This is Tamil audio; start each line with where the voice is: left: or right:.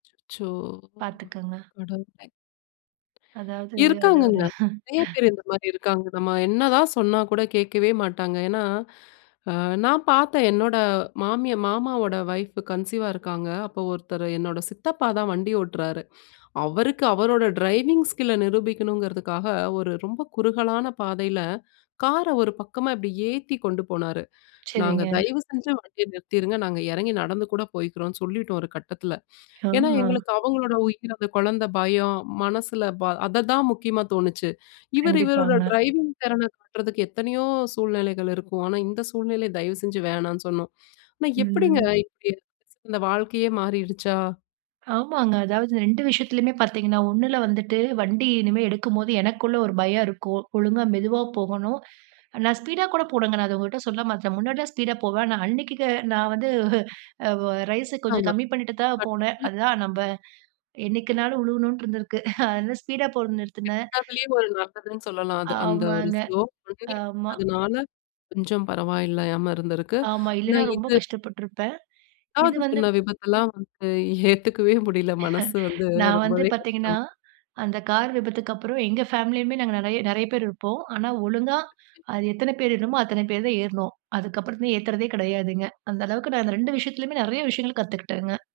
left: அச்சோ!
right: பார்த்துக்கங்க.
left: கடவுளே.
right: அதாவது அத ஒரு
left: இருக்காங்கங்க. நறைய பேர் இந்த மாரி இருக்காங்க. நம்ம என்னதான் சொன்னாக்கூட கேட்கவே மாட்டாங்க. ஏன்னா, அ நான் பாத்தேன் என்னோட மாமி மாமாவோட வைஃப் கன்சீவா இருக்காங்க. அப்போ ஒருத்தர் என்னோட சித்தப்பாதான் வண்டி ஓட்றாரு. அவருக்கு அவரோட டிரைவிங் ஸ்கில்ல நிரூபிக்கணுங்குறதுக்காக ஒரு ரொம்ப குறுகலான பாதைல கார ஒரு பக்கமா இப்டியே ஏத்தி கொண்டு போனாரு. நாங்க
right: சரிங்க.
left: தயவு செஞ்சு வண்டிய நிறுத்திருங்க நாங்க எறங்கி நடந்து கூட போய்க்றோம்னு சொல்லிட்டோம் ஒரு கட்டத்துல. ஏன்னா,
right: ஆமா.
left: எங்களுக்கு அவங்களோட உயிர், அந்த கொழந்த, பயம், மனசுல ப அததான் முக்கியமா தோணுச்சு. இவரு இவரோட
right: கண்டிப்பாங்க.
left: டிரைவிங் திறன காட்றதுக்கு எத்தனையோ சூழ்நிலைகள் இருக்கும். ஆனா, இந்த சூழ்நிலை தயவு செஞ்சு வேணான்னு சொன்னோம். ஆனா, எப்டிங்க
right: ம்.
left: இப்டி? வாழ்க்கையே மாறிருச்சா?
right: ஆமாங்க. அதாவது 2 விஷயத்துலயுமே பார்த்தீங்கன்னா, ஒன்னுல வந்துட்டு வண்டி இனிமே எடுக்கும்போது, எனக்குள்ள ஒரு பயம் இருக்கும். ஒழுங்கா மெதுவா போகணும். நான் ஸ்பீடா கூட போனேங்க நான் அத உங்கள்கிட்ட சொல்ல மறந்துட்டேன். முன்னாடிலாம் ஸ்பீடா போவேன். ஆனா அன்னைக்கி நான் வந்து அ வ ரைஸை கொஞ்சம் கம்மி பண்ணிட்டு தான் போனேன் அதுதான், நம்ப
left: [unintelligible]
right: என்னைக்குனாலும் விழுகணுன்னு இருந்திருக்கு அதான் ஸ்பீடா போறத நிறுத்துனேன்.
left: கெட்டதிலேயும் ஒரு நல்லதுன்னு சொல்லலாம். அது அந்த ஒரு
right: ஆமாங்க.
left: ஸ்லோ பிகினீங்க
right: ஆமா.
left: அதுனால கொஞ்சம் பரவால்லயாம இருந்திருக்கு.
right: ஆமா,
left: ஆனா
right: இல்லனா ரொம்ப
left: இது
right: கஷ்டப்பட்ருப்பேன். இது
left: 2வது
right: வந்து
left: சொன்ன விபத்தெல்லாம் வந்து ஏத்துக்கவே முடில மனசு வந்து
right: நான் வந்து
left: ரொம்பவே
right: பாத்தீங்கன்னா,
left: கஷ்டம்.
right: அந்த கார் விபத்துக்கு அப்புறம் எங்க ஃபேமிலியுமே நாங்க நறைய நறைய பேர் இருப்போம். ஆனா, ஒழுங்கா அது எத்தன பேர் வேணுமோ, அத்தன பேர் தான் ஏற்னோம். அதுக்கப்புறம் ஏத்துறதே கெடையாதுங்க, அந்த அளவுக்கு நான் அந்த 2 விஷயத்துலயுமே நறைய விஷயங்கள் கத்துகிட்டேங்க.